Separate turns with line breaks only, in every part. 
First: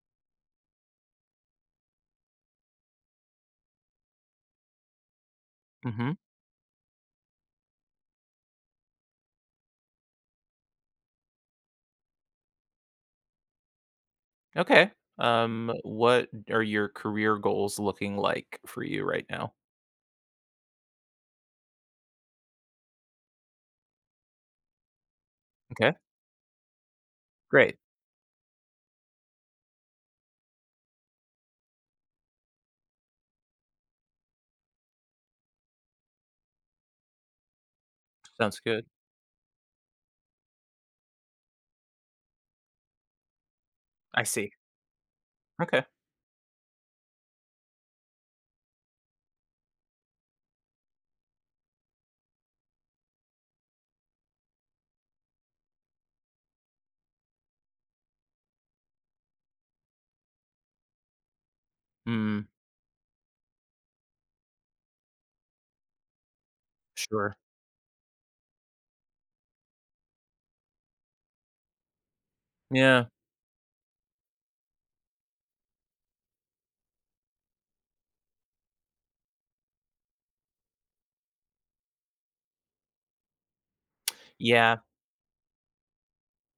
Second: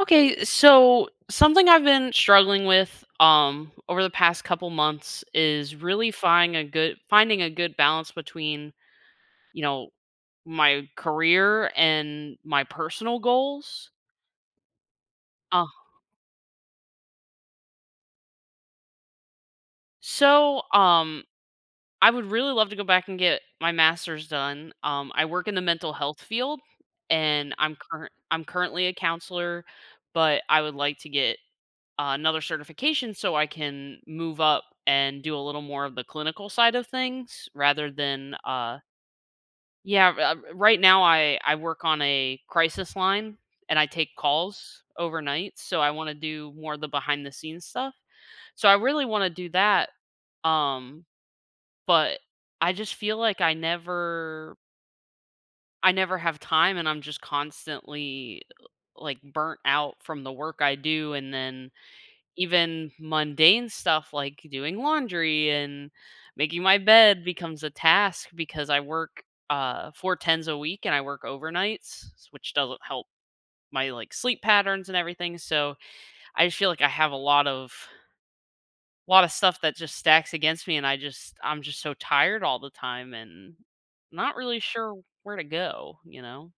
Okay, so something I've been struggling with over the past couple months is really
Mhm.
finding a good balance between, you know, my career and my personal goals.
Okay.
Uh
What are your career goals looking like for you right now?
so um I would really love to go back and get my master's done. I work in the mental
Okay.
health field and
Great.
I'm currently a counselor, but I would like to get another certification so I can move up and do a little more of the clinical side of things rather than
Sounds good.
right now I work on a crisis line and I take
I see.
calls overnight, so
Okay.
I want to do more of the behind the scenes stuff. So I really want to do that, um but I just feel like I never have time and I'm just constantly like burnt out from the work I do, and then
Mm,
even mundane stuff like doing laundry and making my bed
sure.
becomes a task because I work four tens a week and I work overnights, which doesn't help
Yeah.
my like sleep patterns and everything. So I just feel like I have a lot of stuff that just stacks against me, and I'm just so tired all the time and not really
Yeah.
sure where to go, you know?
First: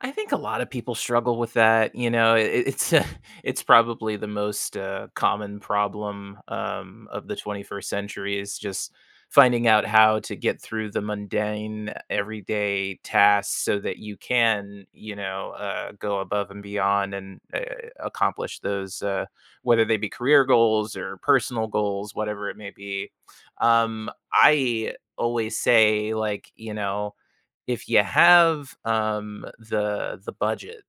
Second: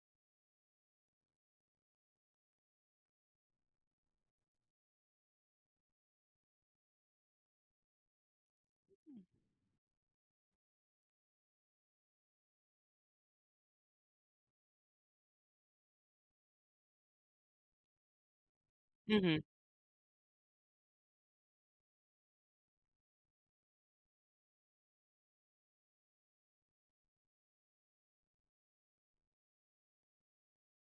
I think a lot of people struggle with that, you know, it it's a it's probably the most, common problem, of the 21st century is just finding out how to get through the mundane everyday tasks so that you can, go above and beyond and, accomplish those,
Mm-hmm.
whether they be career goals or personal goals, whatever it may be. I always say, like, if you have, the budget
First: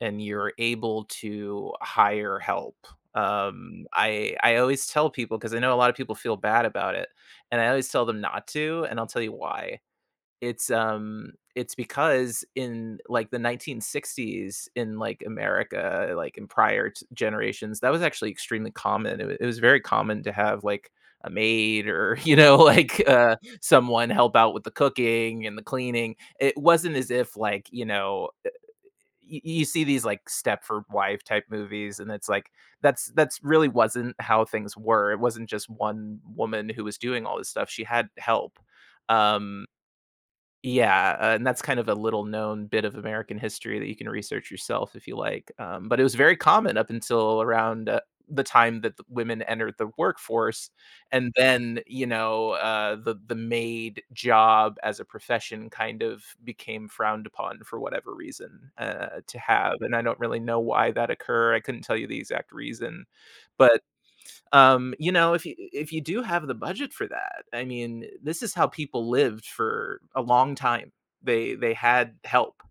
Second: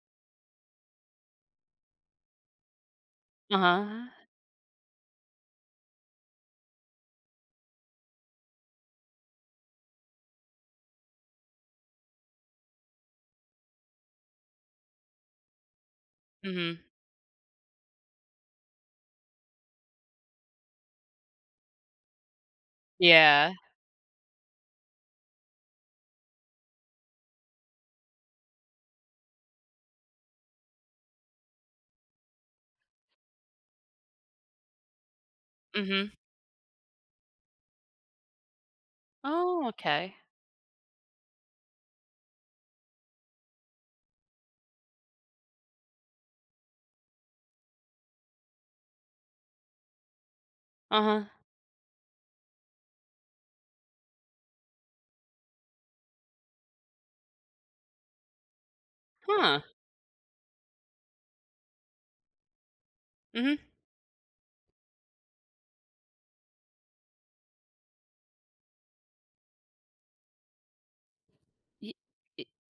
and you're able to hire help. um
Uh-huh.
i i always tell people because I know a lot of people feel bad about it, and I always tell them not to, and I'll tell you why. It's, it's because in, like, the 1960s, in, like, America, like, in
Mm-hmm.
prior t generations, that was actually extremely common. It was very common to have, like, a maid, or like,
Yeah.
someone help out with the cooking and the cleaning. It wasn't as if, like, you know, y you see these, like, Stepford Wife type movies, and it's like, that's really wasn't how things were. It wasn't just
Mm-hmm.
one woman who was doing all this stuff. She had help.
Oh,
Um
okay.
yeah, and that's kind of a little known bit of American history that you can research yourself if you like. But it was very common up until around, the time that the women entered the workforce,
Uh-huh.
and then the maid job as a profession kind of became frowned upon for whatever reason, to
Huh.
have. And I don't really know why that occur. I couldn't tell you the exact reason,
Mm-hmm.
but if you do have the budget for that. I mean, this is how people lived for a long time. They had help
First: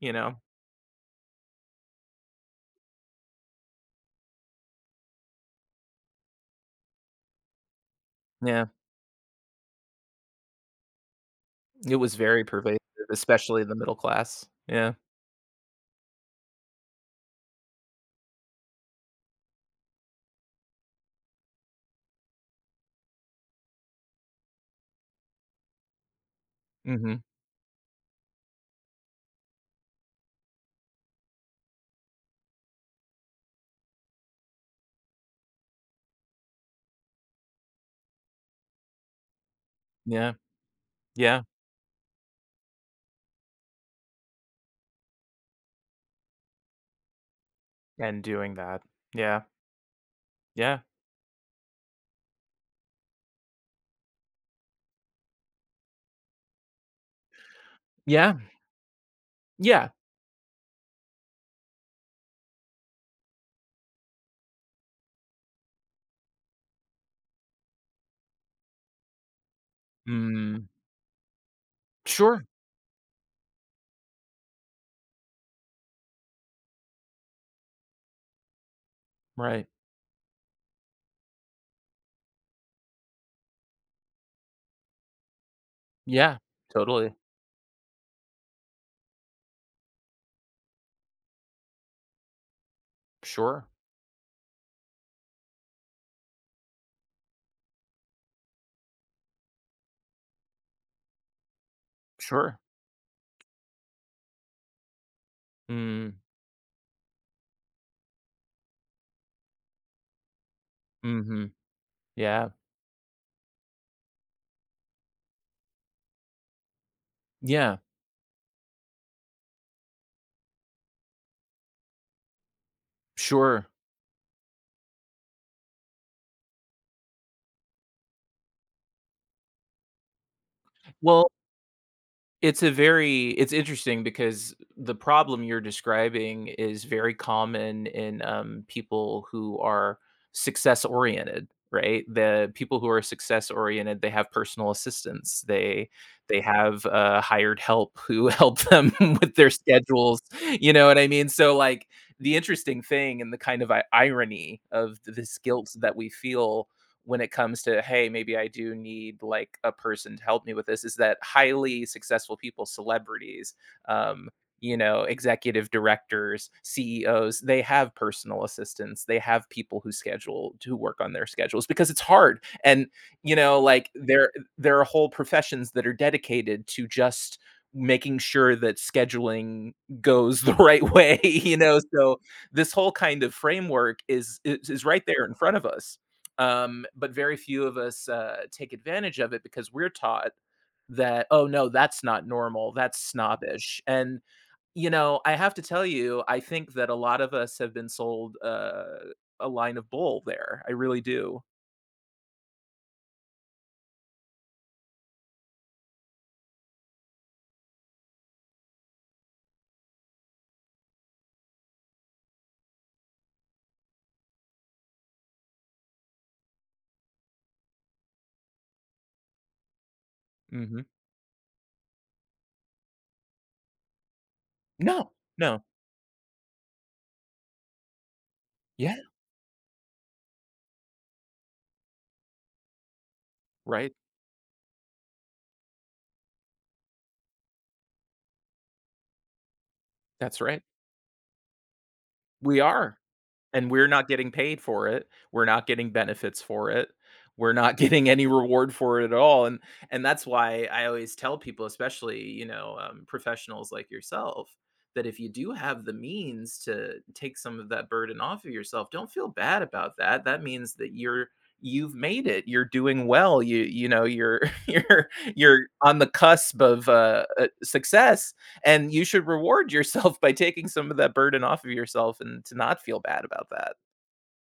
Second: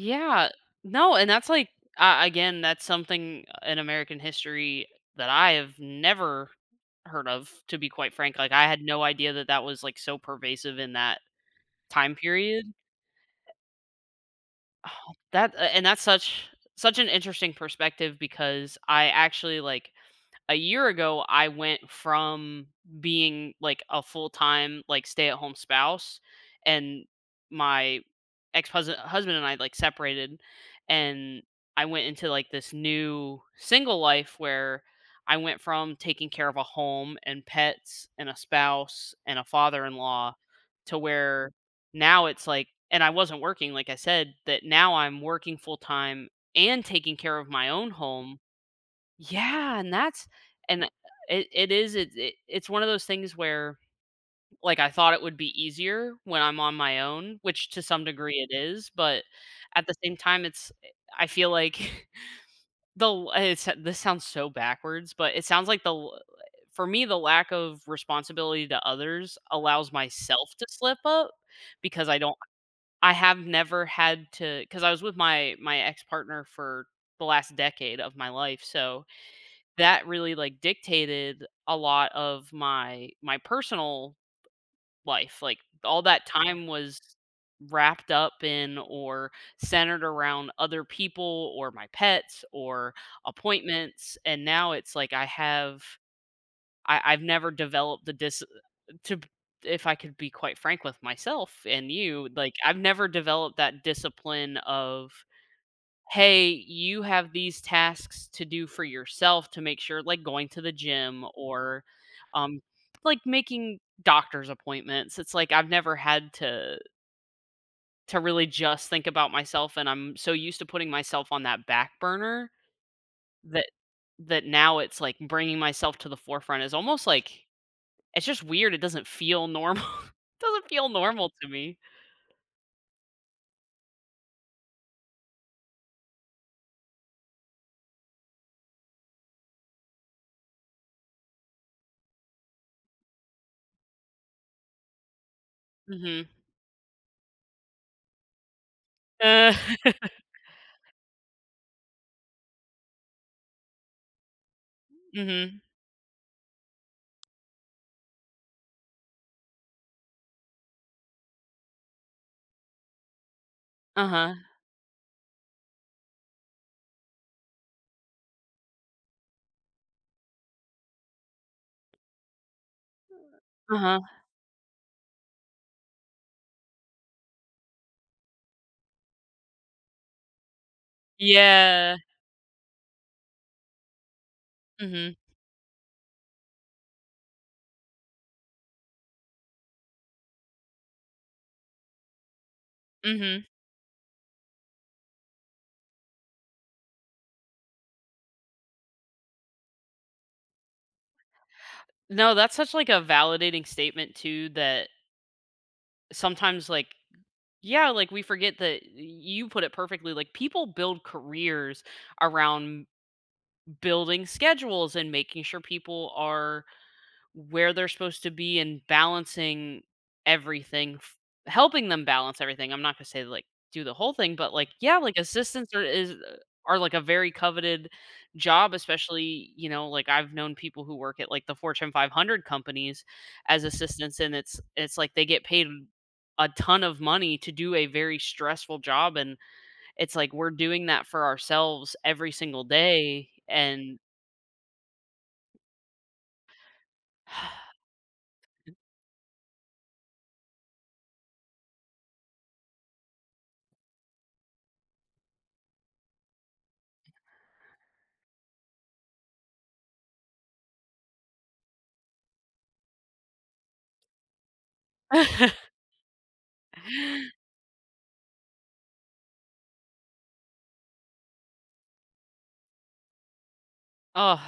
you know
No, and that's like again, that's something in American history that I have never heard of, to be quite frank. Like
yeah,
I had no idea that that was like so pervasive in that
it
time
was very
period.
pervasive, especially the middle class. Yeah.
Oh, that and that's such an interesting perspective because I actually, like, a year ago I went from being like a full-time like stay-at-home spouse, and
Mhm.
my ex-husband husband and I like separated, and I went into like this new single life where I went from taking care of a home and pets and a spouse and a
Yeah.
father-in-law to
Yeah.
where now it's like, and I wasn't working like I said, that now I'm working full-time and taking care of my own
And
home.
doing that. Yeah.
Yeah, and that's
Yeah.
and it it's one of those things where like I thought it would be easier when I'm on my own, which to some
Yeah.
degree it is, but at
Yeah.
the same time it's I feel like it's this sounds so backwards, but it sounds like for me the lack of responsibility to others allows myself to
Mm.
slip up because I don't
Sure.
I have never had to, cuz I was with my ex-partner for the last decade of my life, so
Right.
that really, like, dictated a lot of my personal life, like, all that
Yeah.
time was
Totally.
wrapped up in or centered around other people or my pets or
Sure.
appointments, and now it's like I have I've never developed the dis to if I could be quite frank with myself and you, like,
Sure.
I've never developed that discipline of,
Mm.
hey, you have these tasks to do for yourself to make sure, like going to the gym
Mhm.
or
Yeah.
um, like making doctor's appointments. It's like I've never had
Yeah.
to really just think about myself, and I'm so used to putting myself on that back burner that
Sure.
now it's like bringing myself to the forefront is almost like it's just weird. It doesn't feel normal. It doesn't feel
Well,
normal to me.
It's a very it's interesting because the problem you're describing is very common in, people who are success oriented, right? The people who are success oriented, they have personal assistants. They
Hmm.
they have, hired help who help them with their
Uh,
schedules, you know what I mean? So, like, the interesting thing and the kind of I irony of this
hmm.
guilt that we feel when it comes to, hey, maybe I do need, like, a person to help me with this, is that highly successful people, celebrities, um
Uh-huh.
executive directors, CEOs, they have personal assistants. They have people who schedule, who work on their schedules, because it's hard. And like,
Uh-huh.
there are whole professions that are dedicated to just making sure that scheduling goes the right way,
Yeah.
so this whole kind of framework is right
Hmm.
there in front of us, but very few of us, take advantage of it because we're taught that, oh, no, that's not normal, that's
Hmm.
snobbish. And I have to tell you, I think that a lot of us have been sold, a line of bull there. I really do.
No, that's such like a validating statement too that sometimes like yeah, like we forget that you put it perfectly. Like people build careers around building schedules and making sure people are where they're supposed to be and balancing
Hmm.
everything, helping them balance everything. I'm not gonna say like do the whole thing, but like yeah,
No.
like
No.
assistants are like a very coveted job,
Yeah.
especially, you know, like I've known people who work at like the Fortune 500 companies as
Right.
assistants, and it's like they get paid a ton of money to do a very stressful job, and it's like
That's
we're
right.
doing that for ourselves every
We
single
are.
day
And we're
and
not getting paid for it. We're not getting benefits for it. We're not getting any reward for it at all. And that's why I always tell people, especially, professionals like yourself, that if you do have the means to take some of that burden off of yourself, don't feel bad about that. That means that you've made it. You're doing well. You're you're you're on the cusp of, success. And you should reward yourself by taking some of that burden off of yourself and to not feel bad about that.
oh.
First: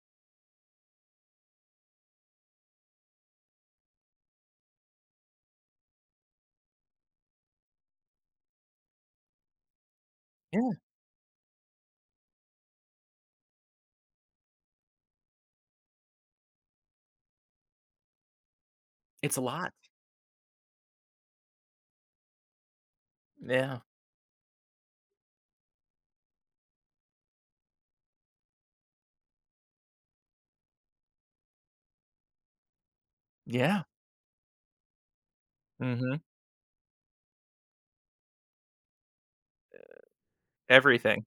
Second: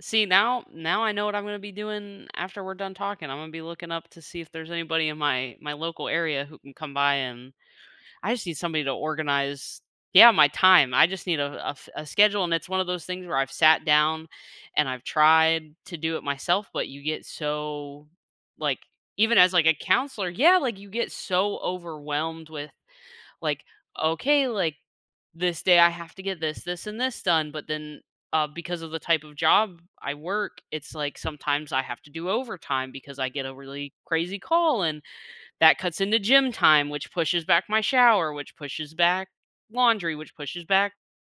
See now, now I know what I'm going to be doing after we're done talking. I'm going to be looking up to see if there's anybody in my local area who can come by, and I just need somebody to organize. Yeah, my
Yeah,
time. I just need a a schedule, and it's one of those things where I've sat down and I've tried to do it myself, but you get so like even
it's a
as like
lot.
a counselor, yeah, like you get so overwhelmed with like,
Yeah.
okay, like this day I have to get this and this done, but then because of the type of job I work, it's like sometimes I have to do overtime because I get a
Yeah.
really crazy call, and that cuts into
Mhm.
gym time, which pushes back my shower, which pushes back laundry, which pushes back
Everything.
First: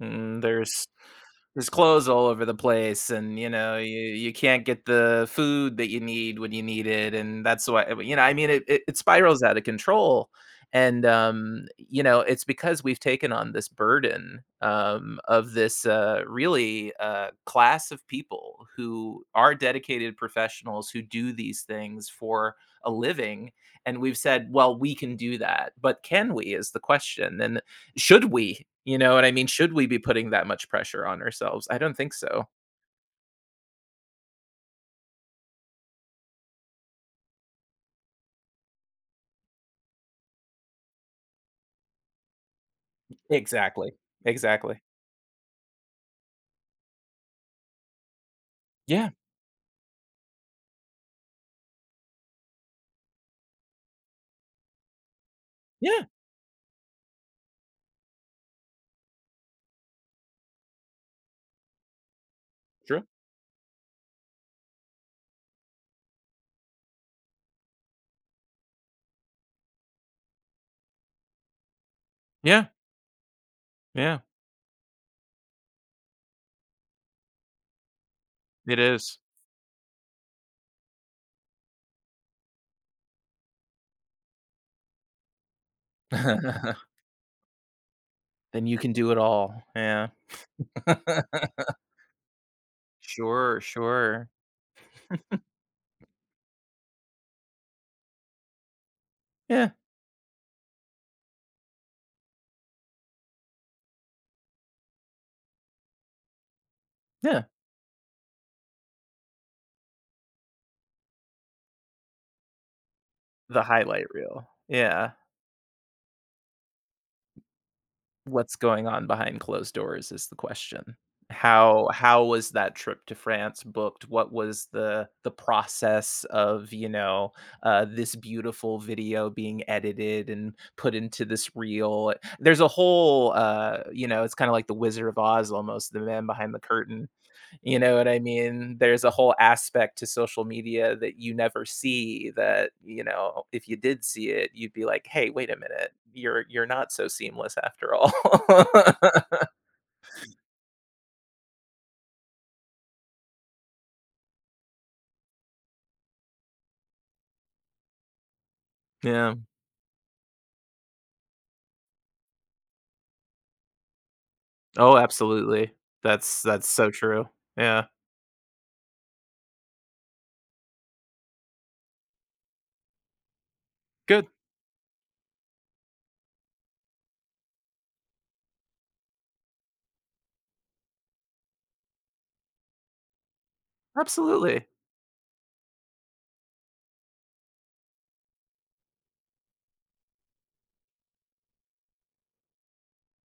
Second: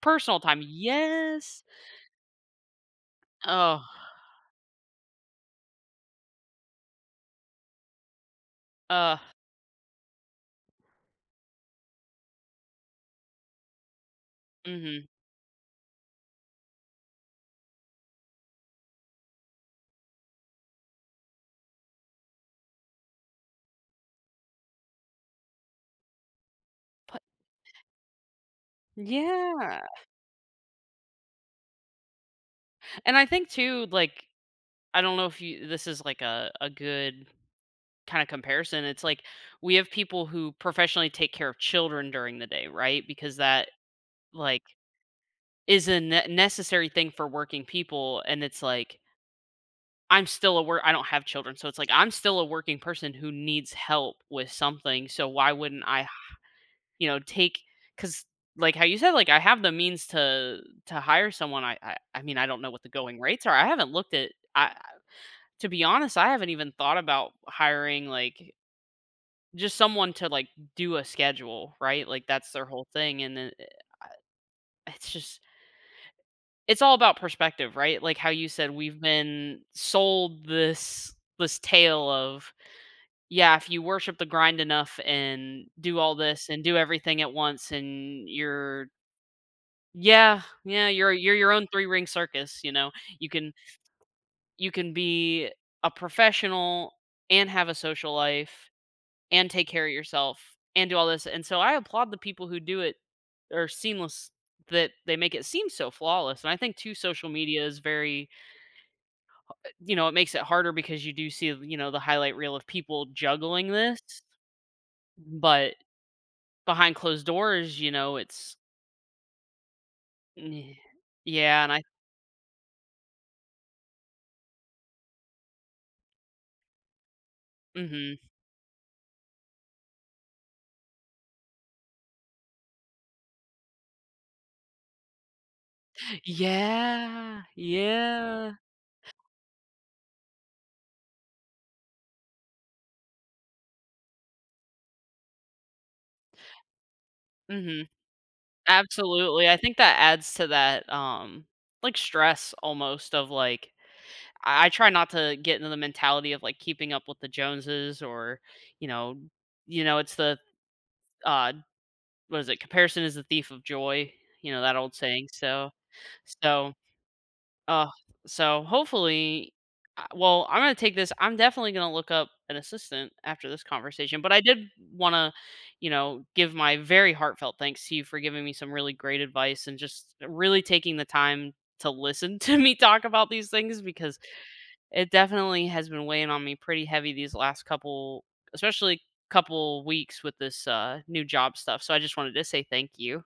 personal
Mm,
time.
there's
Yes.
There's clothes all over the place, and you know,
Oh.
you you can't get the food that you need when you need it. And that's why, I mean, it
Uh.
spirals out of control. And it's because we've taken on this burden,
Mm-hmm.
of this, really, class of people who are dedicated professionals who do these things for a living. And we've said, well, we can do that, but can we? Is the question. And should we? You know what I mean? Should
Yeah,
we be putting that much pressure on ourselves? I don't think so.
and I think too, like, I don't know if you this is like a good kind of comparison, it's like we have people who professionally take care of children during the day, right? Because that
Exactly.
like
Exactly.
is a necessary thing for working people, and it's like
Yeah.
I'm still a work. I don't have children, so it's like I'm still a working person who needs help with something. So why wouldn't I,
Yeah.
you know, take, because like how you said, like I have the means to hire someone. I mean I don't know what the
True.
going rates are. I haven't looked at. I, to be honest, I haven't even thought about hiring like just someone to, like, do a schedule, right? Like, that's their
Yeah.
whole thing, and then,
Yeah.
it's just it's all about perspective, right? Like how you said,
It
we've
is.
been sold this tale of, yeah, if you worship the grind enough and do all this and
Then
do everything at once and
you
you're
can do it all. Yeah.
yeah, yeah, you're your own three-ring circus, you know? You can
Sure. Sure.
be a professional and have a social life and take
Yeah.
care of yourself and do all this. And so I applaud the people who do it or seamless, that they make it seem so flawless. And I think too social
Yeah.
media is very you know, it makes it harder because you do see, you know, the highlight reel of people
The
juggling this,
highlight reel. Yeah.
but behind closed doors, you know, it's
What's going on behind closed doors is the
eh,
question.
yeah, and I
How was that trip to France booked? What was the process of,
mhm.
this beautiful video being edited and put into this reel? There's a whole, it's kinda like The Wizard of Oz almost, the man behind the curtain.
Yeah,
You know what I
yeah.
mean? There's a whole aspect to social media that you never see that, if you did see it, you'd be like, "Hey, wait a minute. You're not so seamless
Mhm.
after all."
Absolutely. I think that adds to that, like stress almost of like I try not to get into the mentality of like keeping up with the Joneses or, you know,
Yeah.
it's the uh what is it? Comparison is the thief of joy, you know, that old
Oh,
saying. So
absolutely. That's
so
so true.
uh
Yeah.
so hopefully well, I'm going to take this. I'm definitely going to look up an assistant after this conversation,
Good.
but I did want to, you know, give my very heartfelt thanks to you for giving me some really great advice and just really taking the time to listen to me talk about these things because
Absolutely.
it definitely has been weighing on me pretty heavy these last couple especially couple weeks with this, new job stuff, so I just wanted to say thank you.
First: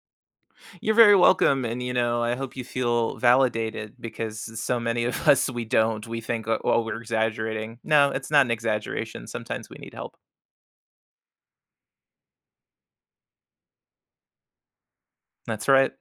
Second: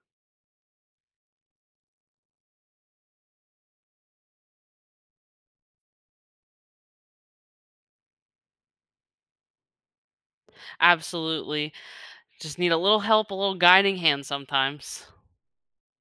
You're very welcome, and, I hope you feel validated because so many of us, we don't. We think, "Oh, oh, we're exaggerating." No, it's not an exaggeration. Sometimes we need help.
Absolutely. Just need a little help, a little guiding hand sometimes.
That's right.